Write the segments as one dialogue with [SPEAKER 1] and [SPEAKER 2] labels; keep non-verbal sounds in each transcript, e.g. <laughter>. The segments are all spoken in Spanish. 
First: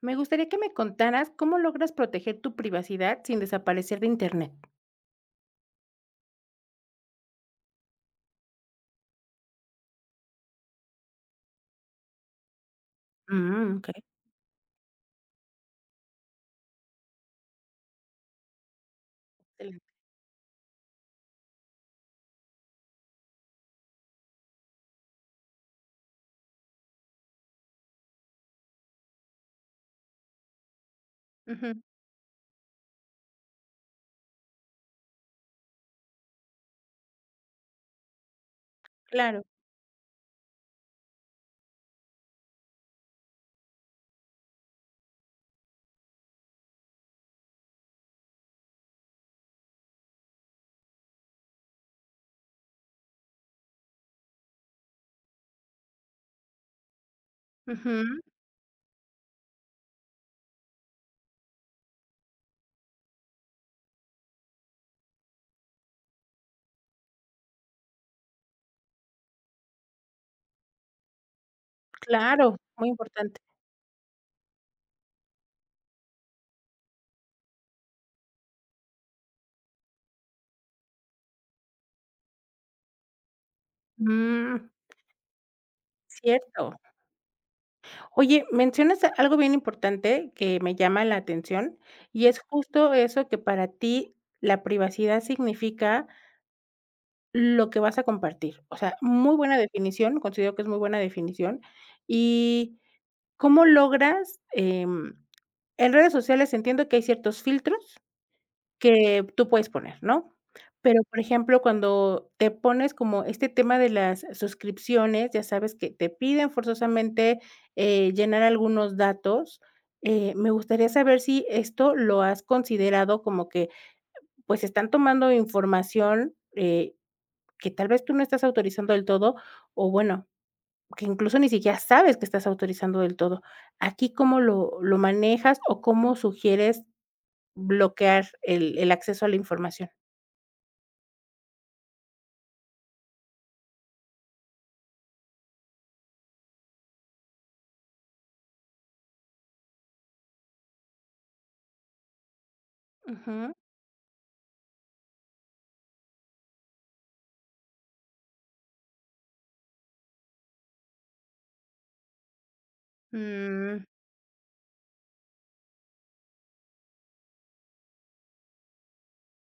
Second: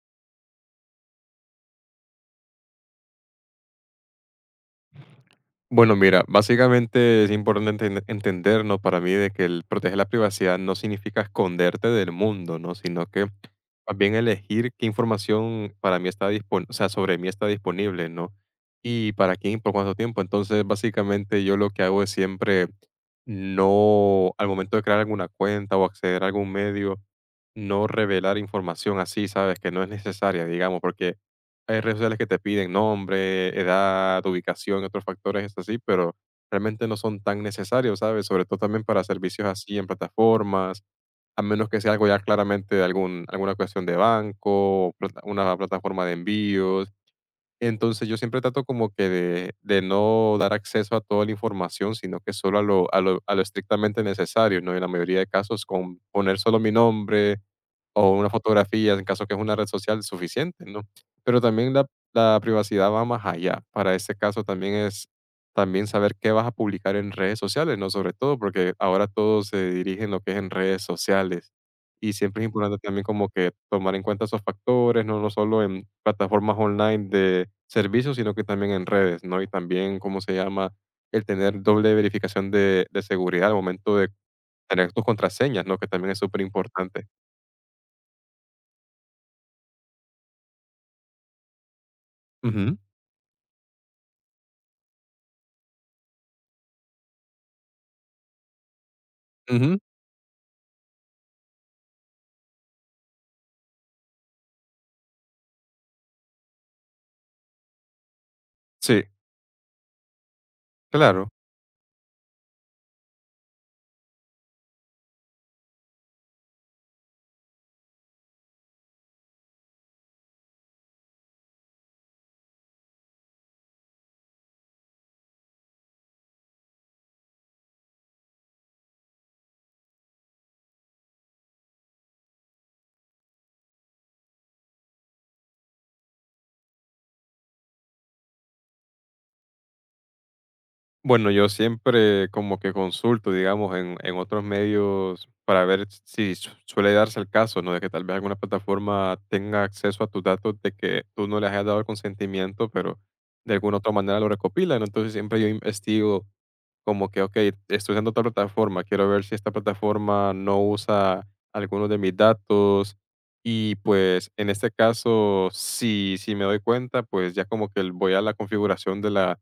[SPEAKER 1] Me gustaría que me contaras cómo logras proteger tu privacidad sin desaparecer de Internet.
[SPEAKER 2] Bueno, mira, básicamente es importante entendernos para mí de que el proteger la privacidad no significa esconderte del mundo, ¿no? Sino que
[SPEAKER 1] Mm,
[SPEAKER 2] más
[SPEAKER 1] okey,
[SPEAKER 2] bien elegir qué información para mí está disponible, o sea, sobre mí está disponible, ¿no? Y para quién y por
[SPEAKER 1] excelente.
[SPEAKER 2] cuánto tiempo. Entonces, básicamente yo lo que hago es siempre no, al momento de crear alguna cuenta o acceder a algún medio, no revelar información así, ¿sabes? Que no es necesaria, digamos, porque
[SPEAKER 1] Ujú,
[SPEAKER 2] hay redes sociales que te piden nombre, edad, ubicación, otros factores así, pero realmente no son tan necesarios, ¿sabes? Sobre todo también para
[SPEAKER 1] claro.
[SPEAKER 2] servicios así en plataformas, a menos que sea algo ya claramente de algún, alguna cuestión de banco, o una plataforma de envíos. Entonces yo siempre trato como que de no dar acceso a toda la información, sino que solo a lo, a lo, a lo estrictamente necesario, ¿no? En la mayoría de casos con poner solo mi nombre, o
[SPEAKER 1] Ujú,
[SPEAKER 2] una fotografía, en caso que es una red social, suficiente, ¿no? Pero también la privacidad va más allá. Para este caso también es también saber qué vas a publicar en redes sociales, ¿no? Sobre todo, porque ahora todo se dirige en lo que es en redes sociales. Y siempre es
[SPEAKER 1] claro,
[SPEAKER 2] importante
[SPEAKER 1] muy
[SPEAKER 2] también como
[SPEAKER 1] importante.
[SPEAKER 2] que tomar en cuenta esos factores, no solo en plataformas online de servicios, sino que también en redes, ¿no? Y también, ¿cómo se llama? El tener doble verificación de seguridad al momento de
[SPEAKER 1] Mm,
[SPEAKER 2] tener tus contraseñas, ¿no? Que también es
[SPEAKER 1] cierto.
[SPEAKER 2] superimportante.
[SPEAKER 1] Oye, algo bien importante que me llama la atención, y es
[SPEAKER 2] Importante.
[SPEAKER 1] justo eso, que para ti la privacidad significa lo que vas a compartir. O sea, muy buena
[SPEAKER 2] Ujú,
[SPEAKER 1] definición, considero que es muy buena definición. Y ¿cómo logras, en redes sociales, entiendo que hay ciertos filtros
[SPEAKER 2] sí,
[SPEAKER 1] que tú puedes poner, ¿no? Pero, por
[SPEAKER 2] claro.
[SPEAKER 1] ejemplo, cuando te pones como este tema de las suscripciones, ya sabes que te piden forzosamente, llenar algunos datos. Me gustaría saber si esto lo has considerado como que, pues, están tomando información, que tal vez tú no estás autorizando del todo, o bueno, que incluso ni siquiera sabes que estás autorizando del todo. Aquí ¿cómo lo manejas o cómo sugieres bloquear el acceso a la información?
[SPEAKER 2] Bueno, yo siempre como que consulto, digamos, en otros medios para ver si suele darse el caso, ¿no? De que tal vez alguna plataforma tenga acceso a tus datos de que tú no les hayas dado el consentimiento, pero de
[SPEAKER 1] Ujú.
[SPEAKER 2] alguna otra manera lo recopilan. Entonces siempre yo investigo. Como que, okey, estoy usando otra plataforma, quiero ver si esta plataforma no usa algunos de mis datos. Y,
[SPEAKER 1] Mm,
[SPEAKER 2] pues, en este caso, si me doy cuenta, pues, ya como que el voy a la configuración de la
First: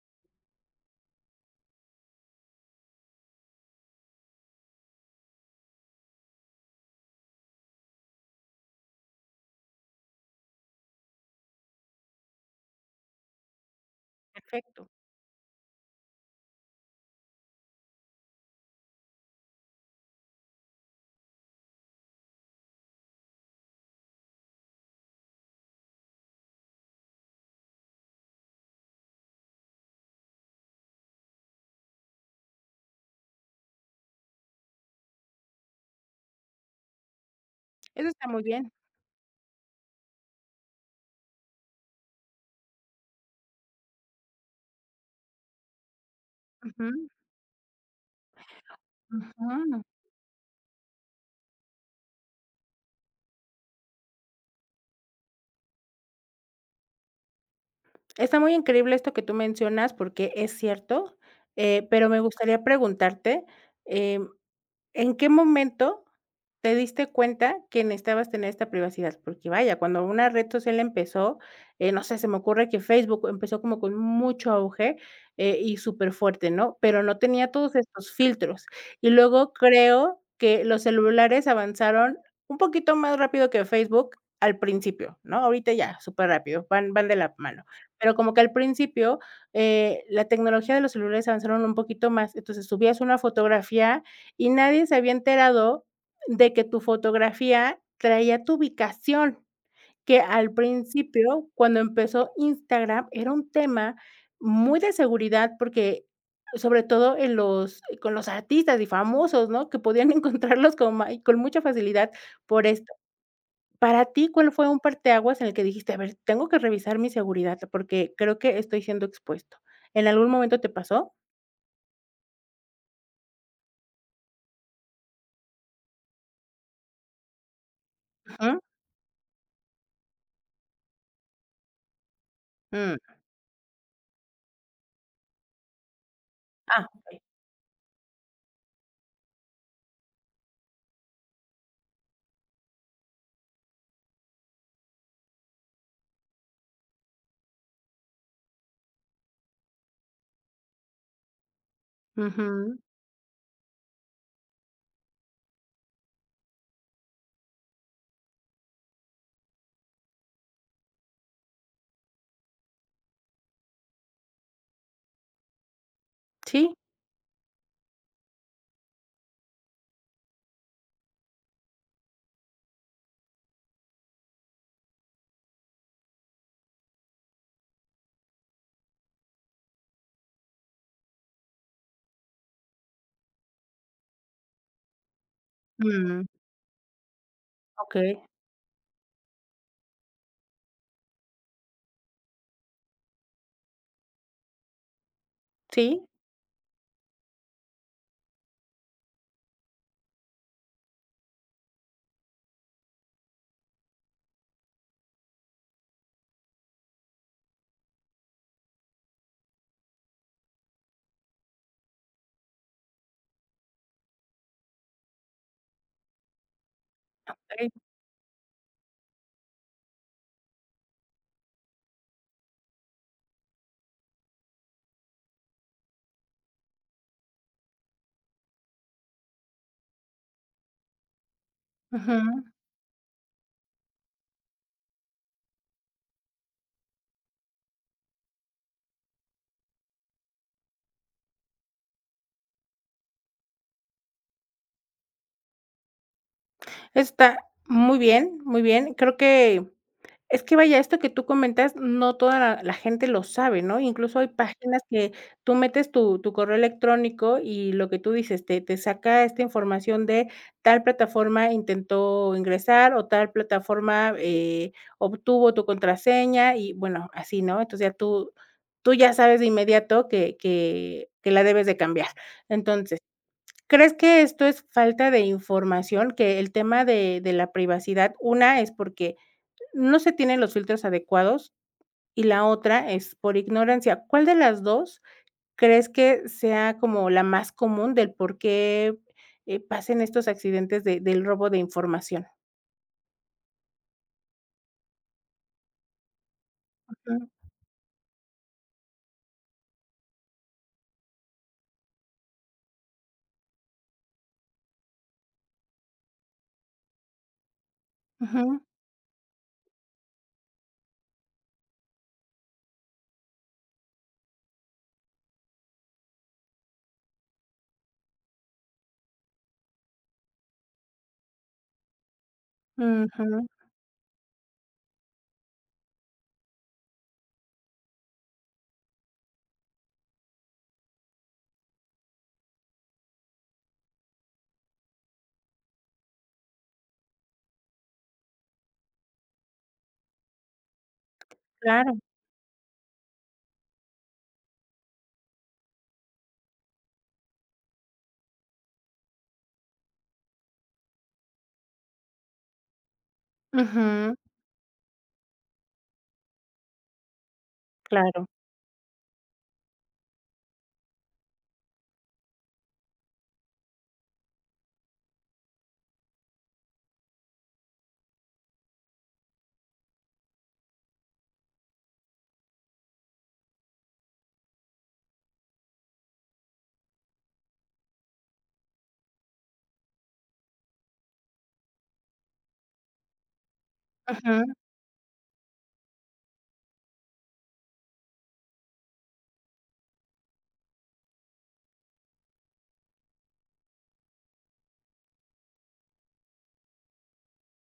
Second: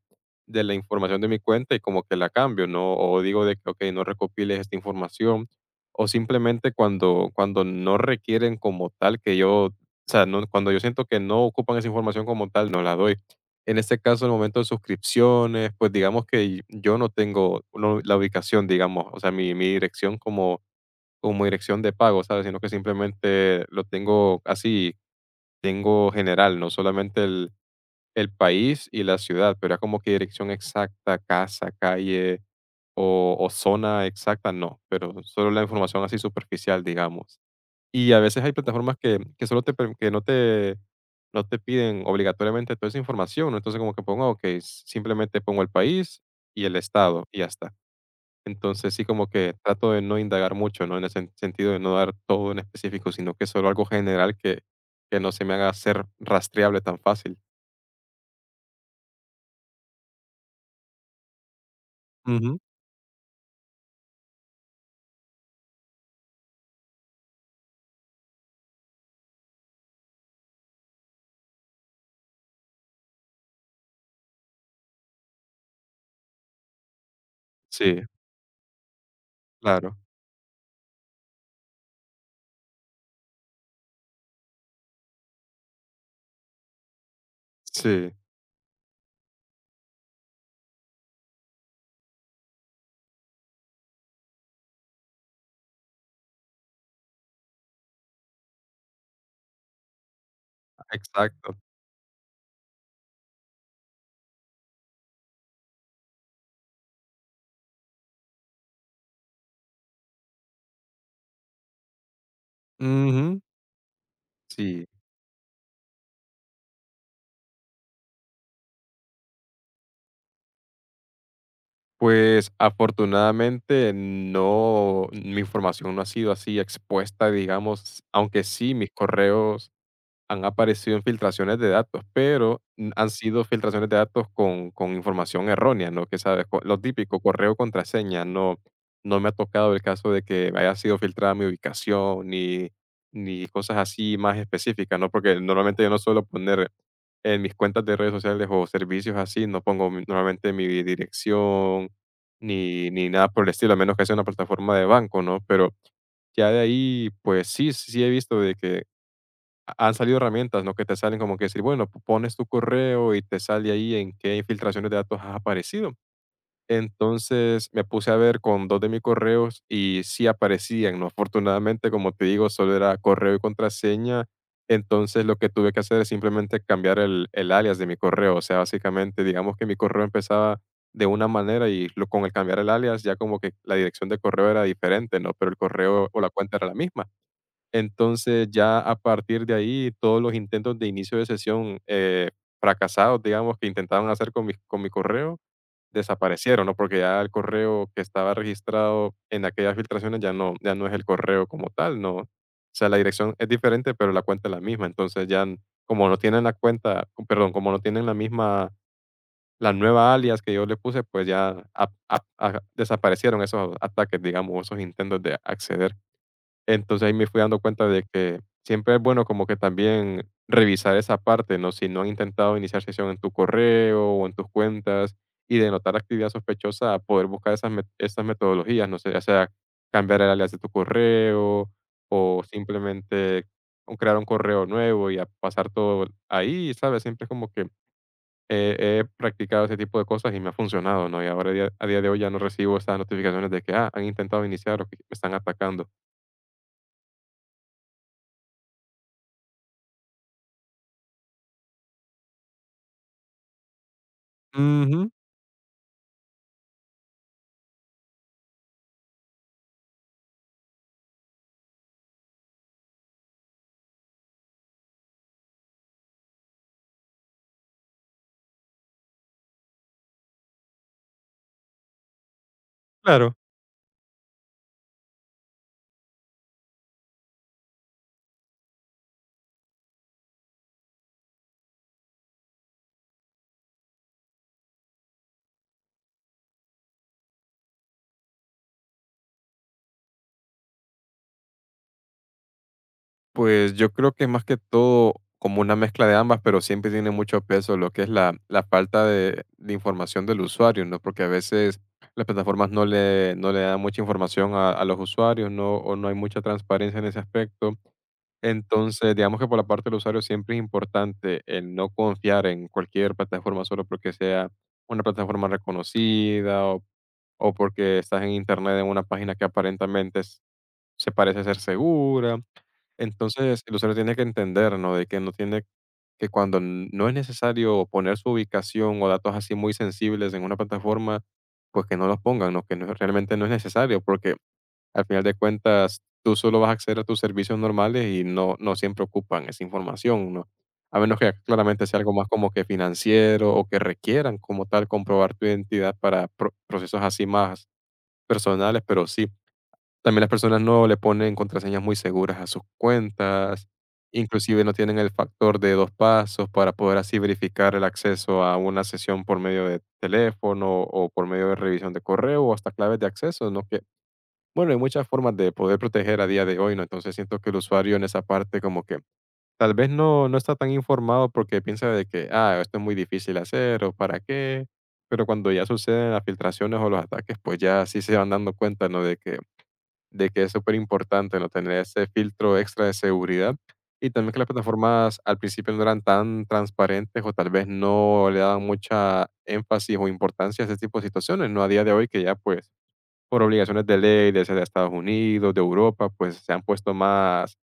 [SPEAKER 2] de la información de mi cuenta y como que la cambio, ¿no? O digo de que: "Okey, no recopiles esta información", o simplemente cuando no requieren como tal que yo o sea, no cuando yo siento que no ocupan esa información como tal, no la doy. En este caso, en el momento de
[SPEAKER 1] perfecto.
[SPEAKER 2] suscripciones, pues digamos que yo no tengo no, la ubicación, digamos, o sea, mi dirección como, como dirección de pago, ¿sabes? Sino que simplemente lo tengo así, tengo general, no solamente el país y la ciudad, pero es como que dirección exacta, casa, calle o zona exacta, no, pero solo la información así superficial, digamos.
[SPEAKER 1] Eso
[SPEAKER 2] Y a
[SPEAKER 1] está
[SPEAKER 2] veces
[SPEAKER 1] muy
[SPEAKER 2] hay
[SPEAKER 1] bien.
[SPEAKER 2] plataformas que solo te per que no te piden obligatoriamente toda esa información, ¿no? Entonces, como que pongo, okey, simplemente pongo el país y el
[SPEAKER 1] Ujú,
[SPEAKER 2] estado, y ya está. Entonces, sí como que
[SPEAKER 1] ujú.
[SPEAKER 2] trato de no indagar mucho, ¿no? En el sentido de no dar todo en específico, sino que solo algo general que no se me haga ser rastreable tan fácil.
[SPEAKER 1] Está muy increíble esto que tú mencionas, porque es cierto, pero me
[SPEAKER 2] Ujú.
[SPEAKER 1] gustaría preguntarte, em ¿en qué momento te diste cuenta que necesitabas tener esta privacidad? Porque vaya, cuando una red social empezó, no sé, se me ocurre que Facebook empezó como con mucho auge, y súper fuerte, ¿no? Pero no tenía todos
[SPEAKER 2] Sí,
[SPEAKER 1] estos filtros. Y luego
[SPEAKER 2] claro.
[SPEAKER 1] creo que los celulares avanzaron un poquito más rápido que Facebook al principio, ¿no? Ahorita ya, súper rápido, van de la mano.
[SPEAKER 2] Sí,
[SPEAKER 1] Pero como que al principio la tecnología de los celulares avanzaron un poquito más. Entonces subías una fotografía y nadie se había enterado de que tu fotografía traía tu ubicación, que al principio,
[SPEAKER 2] exacto.
[SPEAKER 1] cuando empezó Instagram, era un tema muy de seguridad porque, sobre todo en los con los artistas y famosos, ¿no?, que podían <laughs> encontrarlos con mucha facilidad por esto.
[SPEAKER 2] Ujú.
[SPEAKER 1] Para ti, ¿cuál fue un
[SPEAKER 2] Sí.
[SPEAKER 1] parteaguas en el que dijiste: "A ver, tengo que revisar mi seguridad porque creo que estoy siendo expuesto"? ¿En algún momento te pasó?
[SPEAKER 2] Pues afortunadamente no, mi información no ha sido así expuesta, digamos, aunque
[SPEAKER 1] Ujú,
[SPEAKER 2] sí mis correos han aparecido infiltraciones de datos, pero
[SPEAKER 1] mm.
[SPEAKER 2] han sido filtraciones de datos con información errónea, ¿no? Que sabes, lo
[SPEAKER 1] Ah,
[SPEAKER 2] típico,
[SPEAKER 1] okey.
[SPEAKER 2] correo, contraseña, no, no me ha tocado el caso de que haya sido filtrada mi ubicación ni, ni cosas así más específicas, ¿no? Porque normalmente yo no suelo poner en mis cuentas de redes sociales o servicios así, no pongo normalmente mi dirección
[SPEAKER 1] Ujú.
[SPEAKER 2] ni, ni nada por el estilo, a menos que sea una plataforma de banco, ¿no? Pero ya de ahí, pues sí, sí he visto de que ha han salido herramientas, ¿no? Que te salen como que decir, bueno, p pones tu correo y te sale ahí en qué filtraciones de datos has aparecido.
[SPEAKER 1] Sí.
[SPEAKER 2] Entonces, me puse a ver con 2 de mis correos y sí aparecían, ¿no? Afortunadamente, como te digo, solo era correo y contraseña. Entonces, lo que tuve que hacer es simplemente cambiar el alias de mi correo. O sea, básicamente, digamos que mi correo empezaba de una manera y lo con el cambiar el alias ya como que la dirección de correo era diferente, ¿no? Pero el correo o
[SPEAKER 1] Mm.
[SPEAKER 2] la cuenta era la misma.
[SPEAKER 1] Okey,
[SPEAKER 2] Entonces, ya a partir de ahí, todos los intentos de inicio de sesión, fracasados, digamos, que intentaban hacer con mi correo,
[SPEAKER 1] sí,
[SPEAKER 2] desaparecieron, ¿no? Porque ya el correo que estaba registrado en aquellas filtraciones ya no es el correo como tal, no. O sea, la dirección es diferente, pero la cuenta es la misma. Entonces, ya como no tienen la cuenta, perdón, como no tienen la misma la nueva alias que yo le puse, pues ya ap ap a desaparecieron esos ataques, digamos, esos intentos de acceder. Entonces, ahí me fui dando
[SPEAKER 1] okey,
[SPEAKER 2] cuenta de que siempre es bueno como que también revisar esa parte, ¿no? Si no han intentado iniciar sesión en tu correo o en tus cuentas y de notar actividad sospechosa, poder buscar esas, esas metodologías, no sé, ya sea cambiar el alias de tu correo
[SPEAKER 1] ujú.
[SPEAKER 2] o simplemente o crear un correo nuevo y a pasar todo ahí, ¿sabes? Siempre es como que he practicado ese tipo de cosas y me ha funcionado, ¿no? Y ahora a día de hoy ya no recibo esas notificaciones de que, ah, han intentado iniciar o que me están atacando.
[SPEAKER 1] Está muy bien, muy bien. Creo que es que vaya, esto que tú comentas, no toda la gente lo sabe, ¿no? Incluso hay páginas
[SPEAKER 2] Ujú.
[SPEAKER 1] que tú metes tu correo electrónico y lo que tú dices, te saca esta información de tal plataforma intentó ingresar o tal plataforma, obtuvo tu contraseña y bueno, así, ¿no? Entonces ya tú ya sabes de inmediato que la debes de cambiar. Entonces
[SPEAKER 2] Claro,
[SPEAKER 1] ¿crees que esto es falta de información? Que el tema de la privacidad, una es porque no se tienen los filtros adecuados y la otra es por ignorancia. ¿Cuál de las 2 crees que sea como la más común del por qué, pasen estos accidentes de del robo de información?
[SPEAKER 2] pues yo creo que más que todo como una mezcla de ambas, pero siempre tiene
[SPEAKER 1] Ujú,
[SPEAKER 2] mucho peso lo que es la falta de información del usuario, ¿no? Porque a veces las plataformas no le dan mucha información a los usuarios, ¿no? O no hay mucha transparencia en ese aspecto.
[SPEAKER 1] ujú,
[SPEAKER 2] Entonces, digamos que por la parte del usuario siempre es importante el no confiar en cualquier plataforma solo porque sea una plataforma reconocida o porque estás en internet en una página que aparentemente se parece ser segura.
[SPEAKER 1] ujú,
[SPEAKER 2] Entonces, el usuario tiene que entender, ¿no? De que no tiene que cuando no es necesario poner su ubicación o datos así muy sensibles en una plataforma, pues que no los pongan, ¿no? Que realmente no es necesario, porque al final de cuentas tú solo vas a acceder a tus servicios normales y no, no siempre ocupan esa información, ¿no? A menos que claramente
[SPEAKER 1] claro,
[SPEAKER 2] sea algo más como que financiero o que requieran como tal comprobar tu identidad para procesos así más personales, pero sí. También las personas no le ponen contraseñas muy seguras a sus cuentas,
[SPEAKER 1] ujú,
[SPEAKER 2] inclusive no tienen el factor de 2 pasos para poder así verificar el
[SPEAKER 1] claro.
[SPEAKER 2] acceso a una sesión por medio de teléfono o por medio de revisión de correo o hasta claves de acceso, ¿no? Que, bueno, hay muchas formas de poder proteger a día de hoy, ¿no? Entonces siento que el usuario en esa parte como que tal vez no, no está tan informado porque piensa de que, ah, esto es muy difícil hacer o para qué, pero cuando ya suceden las filtraciones o los ataques, pues ya sí se van dando cuenta, ¿no? De que es súper importante, ¿no? Tener ese filtro extra de seguridad y también que las plataformas al principio no eran tan transparentes o tal vez no le daban mucha énfasis o importancia a ese tipo de situaciones, ¿no? A día de hoy que ya pues por obligaciones de ley, de ser de Estados Unidos, de Europa, pues se han puesto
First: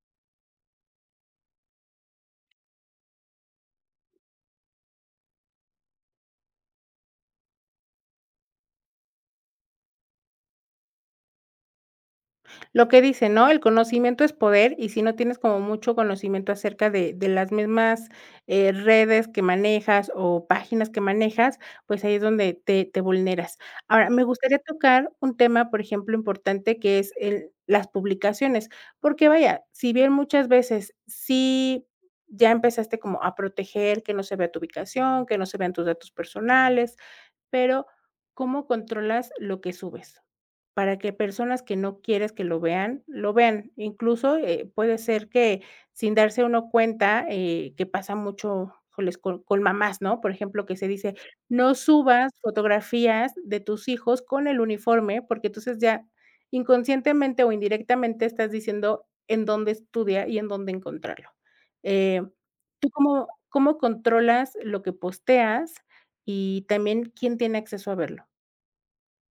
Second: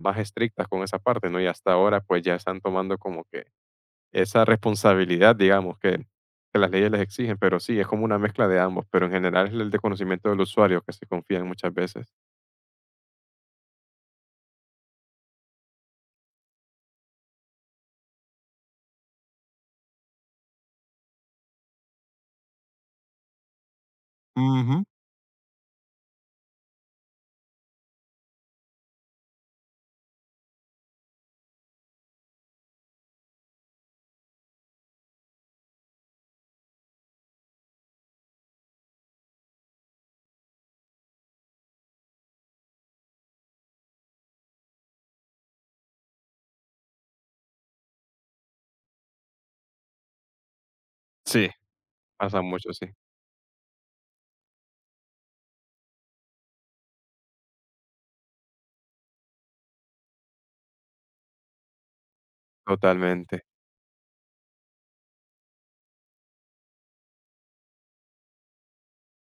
[SPEAKER 2] más estrictas con esa parte, ¿no? Y hasta ahora pues ya están tomando como que esa responsabilidad, digamos, que las leyes les exigen, pero sí, es como una mezcla de ambos, pero en general es el desconocimiento del usuario que se confían muchas veces.
[SPEAKER 1] Lo que dice, ¿no? El conocimiento es poder, y si no tienes como mucho conocimiento acerca de las mismas, redes que manejas o páginas que manejas, pues ahí es donde te vulneras. Ahora, me gustaría
[SPEAKER 2] Ujú.
[SPEAKER 1] tocar un tema, por ejemplo, importante, que es el las publicaciones, porque vaya, si bien muchas veces sí ya empezaste como a proteger que no se vea tu ubicación, que no se vean tus datos personales, pero ¿cómo controlas lo que subes? Para que personas que no quieres que lo vean, lo vean. Incluso, puede ser que sin darse uno cuenta, que pasa mucho, híjoles, con mamás, ¿no? Por ejemplo, que se dice:
[SPEAKER 2] Sí,
[SPEAKER 1] "No subas
[SPEAKER 2] pasa mucho, sí,
[SPEAKER 1] fotografías de tus hijos con el uniforme", porque entonces ya inconscientemente o indirectamente estás diciendo en dónde estudia y en dónde encontrarlo. Eh, ¿Tú cómo
[SPEAKER 2] totalmente.
[SPEAKER 1] controlas lo que posteas y también ¿quién tiene acceso a verlo?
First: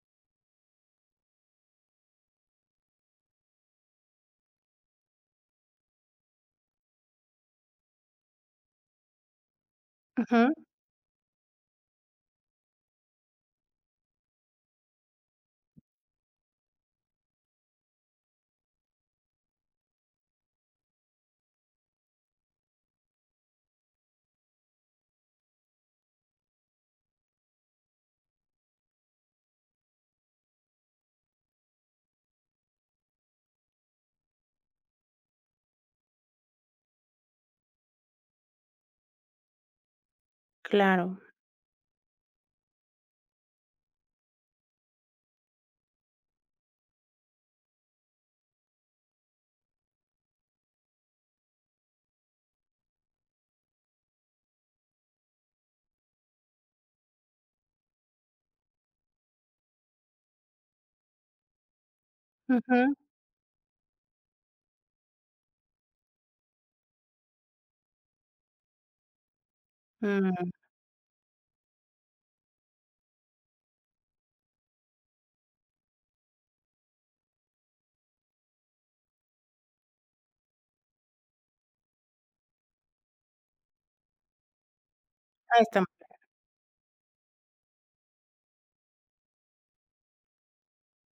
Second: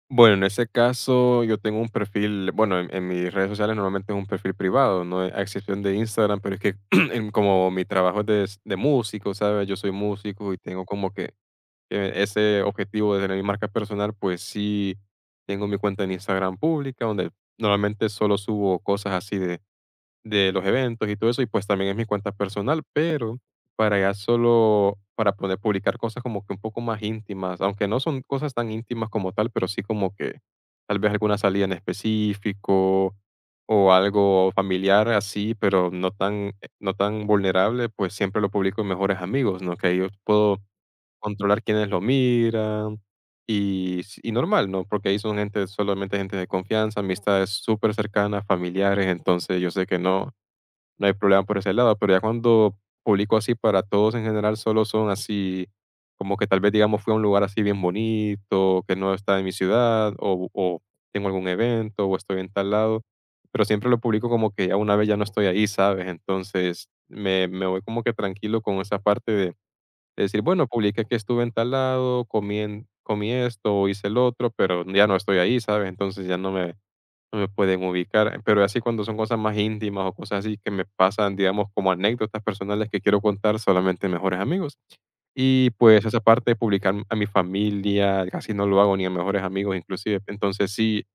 [SPEAKER 2] Bueno, en ese caso, yo tengo un perfil, bueno, en mis redes sociales normalmente es un perfil privado, no es- a excepción de Instagram, pero es que <clears throat> como mi trabajo es de, de músico, ¿sabes? Yo soy músico
[SPEAKER 1] Ujú.
[SPEAKER 2] y tengo como que ese objetivo de tener mi marca personal, pues sí, tengo mi cuenta en Instagram pública, donde normalmente solo subo cosas así de los eventos y todo eso, y pues también es mi cuenta personal, pero para ya solo, para poder publicar cosas como que un poco más íntimas, aunque no son cosas tan íntimas como tal, pero sí como que tal vez alguna salida en específico o algo familiar así, pero no tan, no tan vulnerable, pues siempre lo publico en mejores amigos, ¿no? Que ahí yo puedo
[SPEAKER 1] Claro.
[SPEAKER 2] controlar quiénes lo miran y, y normal, ¿no? Porque ahí son gente, solamente gente de confianza, amistades súper cercanas, familiares, entonces yo sé que no, no hay problema por ese lado, pero ya cuando publico así para todos en general, solo son así, como que tal vez, digamos, fui a un lugar así bien bonito, que no está en mi ciudad, o tengo algún evento, o estoy en tal
[SPEAKER 1] Ujú.
[SPEAKER 2] lado, pero siempre lo publico como que ya una vez ya no estoy ahí, ¿sabes? Entonces me voy como que tranquilo con esa parte de decir,
[SPEAKER 1] Mm,
[SPEAKER 2] bueno, publiqué que estuve en tal lado, comí, comí esto, o hice el otro, pero ya no estoy ahí, ¿sabes? Entonces no me pueden ubicar. Pero así cuando son cosas más íntimas o cosas así que me pasan, digamos, como anécdotas personales que quiero contar solamente a mejores amigos.
[SPEAKER 1] ahí
[SPEAKER 2] Y
[SPEAKER 1] está.
[SPEAKER 2] pues esa parte de publicar a mi familia, casi no lo hago ni a mejores amigos inclusive. Entonces sí,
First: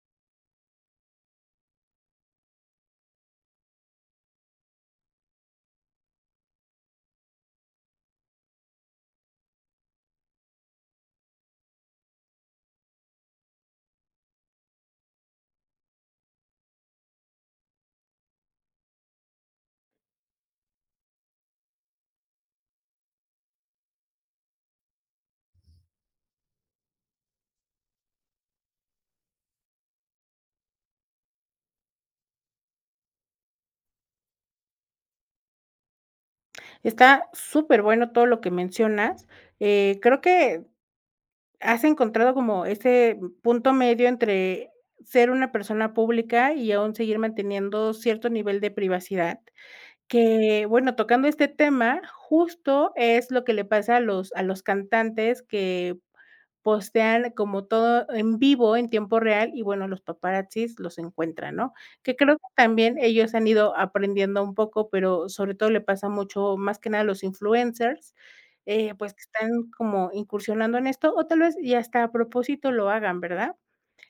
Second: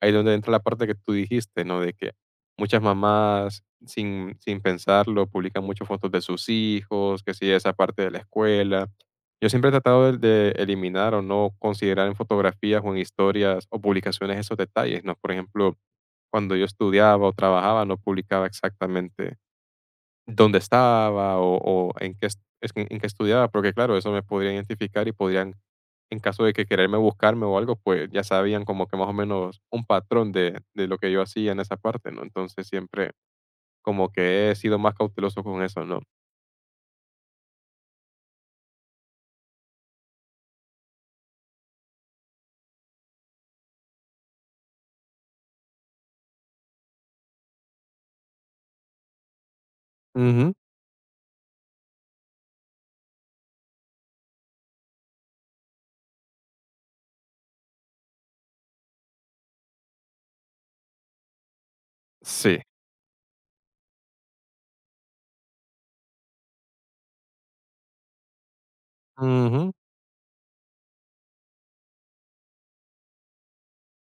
[SPEAKER 2] ahí es donde entra la parte que tú dijiste, ¿no? De que muchas mamás sin pensarlo publican muchas fotos de sus hijos, que sí, esa parte de la escuela. Yo siempre he tratado de eliminar o no considerar en fotografías o en historias o publicaciones esos detalles, ¿no? Por ejemplo, cuando yo estudiaba o trabajaba no publicaba exactamente dónde estaba o en, qué, en qué estudiaba, porque claro, eso me podría identificar y podrían, en caso de que quererme buscarme o algo, pues ya sabían como que más o menos un patrón de lo que yo hacía en esa parte, ¿no? Entonces siempre como que he sido más cauteloso con eso, ¿no?
[SPEAKER 1] Está súper bueno todo lo que mencionas. Creo que has encontrado como ese punto medio entre ser una persona pública y aún seguir manteniendo cierto nivel de privacidad,
[SPEAKER 2] Ujú.
[SPEAKER 1] que, bueno, tocando este tema, justo es lo que le pasa a los cantantes que postean como todo en vivo, en tiempo real, y bueno, los paparazzis los encuentran, ¿no? Que creo que
[SPEAKER 2] Sí.
[SPEAKER 1] también ellos han ido aprendiendo un poco, pero sobre todo le pasa mucho, más que nada a los influencers, pues que están
[SPEAKER 2] Ujú.
[SPEAKER 1] como incursionando en esto, o tal vez y hasta a propósito lo hagan, ¿verdad?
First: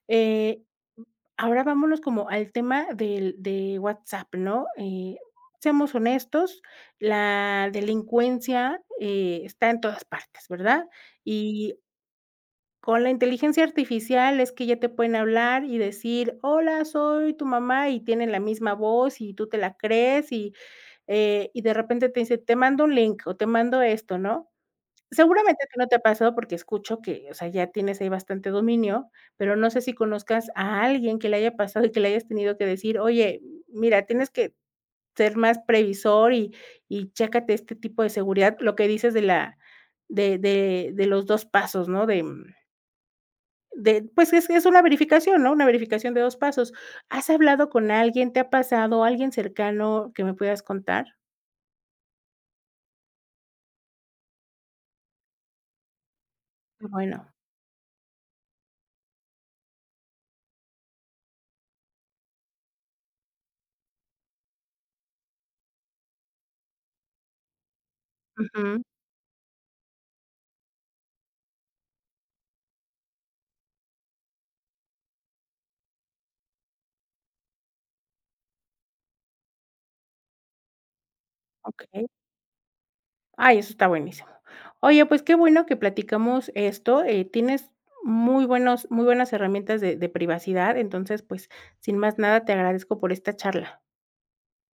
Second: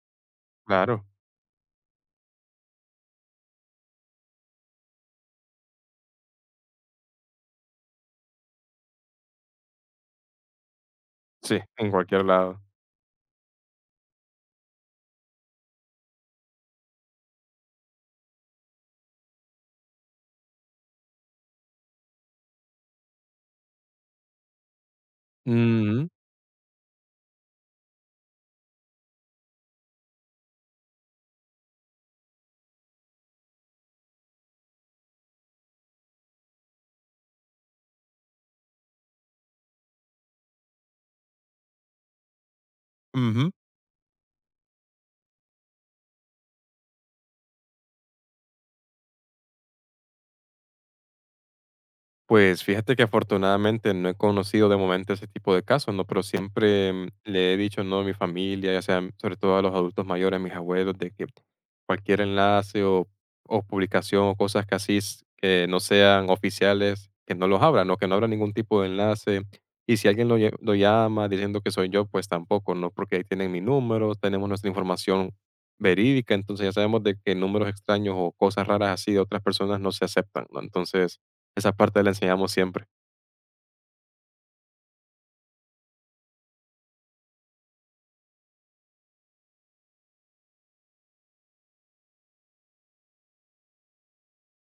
[SPEAKER 1] Eh,
[SPEAKER 2] Claro.
[SPEAKER 1] Ahora vámonos como al tema del de WhatsApp, ¿no? Seamos honestos, la delincuencia, está en todas partes, ¿verdad?
[SPEAKER 2] Sí,
[SPEAKER 1] Y
[SPEAKER 2] en cualquier lado.
[SPEAKER 1] con la inteligencia artificial es que ya te pueden hablar y decir: "Hola, soy tu mamá", y tienen la misma voz y tú te la crees y de repente te dice: "Te mando un link o te mando esto", ¿no? Seguramente a ti no te ha
[SPEAKER 2] Ujú,
[SPEAKER 1] pasado porque escucho que, o sea, ya tienes ahí bastante dominio, pero no sé si conozcas a alguien que le haya pasado y que le hayas tenido que decir: "Oye, mira, tienes que ser más previsor y chécate este tipo de seguridad", lo que dices de la de los 2 pasos, ¿no? De,
[SPEAKER 2] ujú.
[SPEAKER 1] de pues, es una verificación, ¿no? Una verificación de 2 pasos. ¿Has hablado con alguien? ¿Te ha pasado? ¿Alguien cercano que me puedas contar?
[SPEAKER 2] Pues fíjate que afortunadamente no he conocido de momento ese tipo de casos, ¿no? Pero siempre
[SPEAKER 1] Bueno.
[SPEAKER 2] le he dicho, ¿no? A mi familia, ya sea sobre todo a los adultos mayores, a mis abuelos, de que cualquier enlace o publicación o cosas que así que no sean oficiales, que no los abran, ¿no? Que no abra ningún tipo
[SPEAKER 1] Ujú.
[SPEAKER 2] de enlace. Y si alguien lo, lo llama diciendo que soy yo, pues tampoco, ¿no? Porque ahí tienen mi número, tenemos nuestra información verídica, entonces ya sabemos de que números extraños o cosas raras así de otras personas no se aceptan, ¿no? Entonces esa parte
[SPEAKER 1] Okey.
[SPEAKER 2] la enseñamos siempre.
[SPEAKER 1] Ay, eso está buenísimo. Oye, pues, qué bueno que platicamos esto, tienes muy buenas herramientas de privacidad, entonces, pues, sin más nada, te agradezco por esta charla.